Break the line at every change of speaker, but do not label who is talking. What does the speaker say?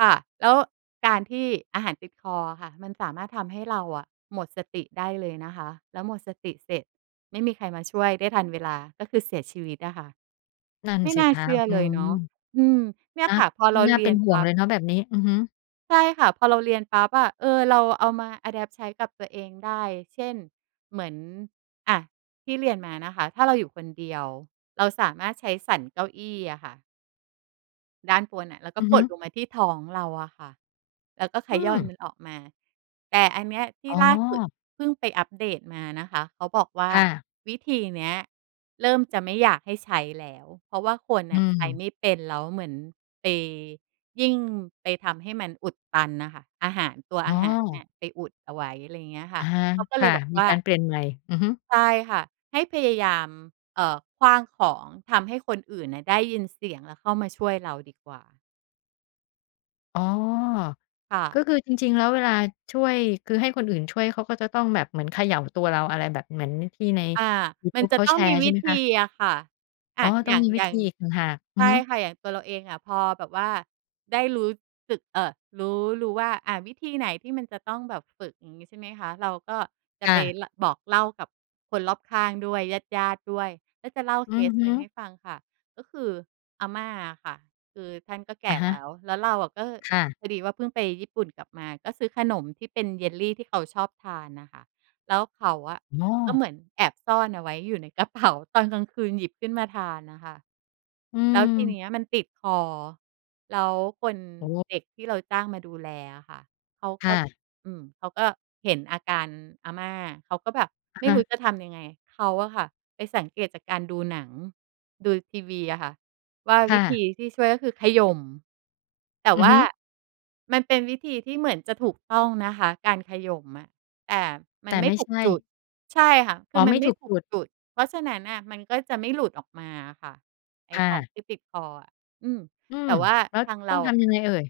ค่ะ แล้วการที่อาหารติดคออะค่ะ มันสามารถทำให้เราอะหมดสติได้เลยนะคะ แล้วหมดสติเสร็จ ไม่มีใครมาช่วยได้ทันเวลา ก็คือเสียชีวิตอะค่ะ
นั่น
ไม่
สิ
น่า
ค
เ
ะ
ชื่อ
อื
เลย
ม
เนาะ อืม เนี่ย
นะ
ค่ะ พอเรา
น่
เ
า
รี
เป็
ย
น
น
ห
ป
่ว
ั
ง
๊
เ
บ
ลยเนาะแบบนี้ อือฮึ
ใช่ค่ะ พอเราเรียนปั๊บอะ เออ เราเอามา อะแดปต์ ใช้กับตัวเองได้ เช่น เหมือน อา ที่เรียนมานะคะ ถ้าเราอยู่คนเดียวเราสามารถใช้สันเก้าอี้อะค่ะ ด้านบนน่ะ แล้วก
อ
็
ือฮ
ก
ึ
ดลงมาที่ท้องเราอะค่ะ แล้วก็ข
อื
ย้อน
ม
มันออกมา แต่อันเนี้ยที่
อ๋
ล่าสุด
อ
เพิ่งไปอัปเดตมานะคะ เขาบอกว่า
ค่ะ
วิธีเนี้ยเริ่มจะไม่อยากให้ใช้แล้ว เพราะว่าคน
อ
น
ื
่ะใช้
ม
ไม่เป็น แล้วเหมือนไป ยิ่งไปทำให้มันอุดตันน่ะค่ะ อาหาร ตัว
อ๋
อาหารน
อ
่ะไปอุดเอาไว้ อะไรอย่างเงี้ยค
อ
่
ะ
ะ
ฮะ
เขาก็
ค
เล
่
ย
ะ
บอก
มี
ว่า
การเปลี่ยน ใหม่ อือฮึ
ใช่ค่ะ ให้พยายาม เอ่อ ขว้างของ ทำให้คนอื่นน่ะได้ยินเสียง แล้วเข้ามาช่วยเราดีกว่า
อ๋อ
ค่
ก็
ะ
คือจริง ๆ แล้วเวลาช่วย คือให้คนอื่นช่วยเขาก็จะต้องแบบเหมือนเขย่าตัวเรา อะไรแบบเหมือนที่ใน
อา
ยู
ม
ท
ั
ู
น
บ
จ
เ
ะ
ขา
ต้
แ
อ
ช
งม
ร
ี
์ใ
ว
ช่
ิ
ไหม
ธ
คะ?
ีอะค่ะ อ
อ๋
า
อ ต้
อ
อ
ย
ง
่าง
มีวิ
อย่
ธ
า
ี
ง
อีกต่างหาก อื
ใช
อฮ
่
ึ
ค่ะ อย่างตัวเราเองอะ พอแบบว่าได้รู้สึก เอ่อ รู้ รู้ว่า อา วิธีไหนที่มันจะต้องแบบฝึก อย่างงี้ใช่ไหมคะ เราก็จ
ค
ะ
่
ไป
ะ
ล บอกเล่ากับคนรอบข้างด้วย ญาติ ๆ ด้วย ก็จะเล่า
อ
เ
ื
ค
อ
ส
ฮ
หนึ่งให
ึ
้ฟังค่ะ ก็คืออาม่าอะค่ะคือท่านก็แก
อะ
่
ฮ
แล
ะ
้ว แล้วเราอะก็
ค่ะ
พอดีว่าเพิ่งไปญี่ปุ่นกลับมา ก็ซื้อขนมที่เป็น Jelly ที่เขาชอบทานน่ะค่ะ แล้วเขาอะ
อ๋
ก็
อ
เหมือนแอบซ่อนเอาไว้อยู่ในกระเป๋า ตอนกลางคืนหยิบขึ้นมาทานน่ะค่ะ
อื
แล้วทีเน
ม
ี้ยมันติดคอ แล้วคน
โอ้โฮ
เด็กที่เราจ้างมาดูแลอะค่ะ เขา
ค
ก
่
็
ะ
อืม เขาก็เห็นอาการอาม่า เขาก็แบบ
อะ
ไม่
ฺฮ
รู้
ะ
จะทำยังไง เขาอะค่ะไปสังเกตุจากการดูหนัง ดูทีวีอะค่ะ ว่า
ค
ว
่
ิธ
ะ
ีที่ช่วยก็คือขย่ม แต่
อื
ว
อ
่
ฮ
า
ึ
มันเป็นวิธีที่เหมือนจะถูกต้องนะคะ การขย่มอะ แต่ม
แต
ั
่
นไม
ไ
่
ม่
ถู
ใช
ก
่
จุด ใช่ค่ะ ค
อ
ื
๋อ
อม
ไ
ั
ม
น
่
ไม
ถ
่
ูก
ถู
จ
ก
ุด
จุด เพราะฉะนั้นน่ะมันก็จะไม่หลุดออกมาอะค่ะไอ้
ค่
ของ
ะ
ที่ติดคออะ อืม
อื
แต
ม
่ว่า
แล้ว
ทาง
ต
เร
้อ
า
งท
อะ
ำยังไงเอ่ย?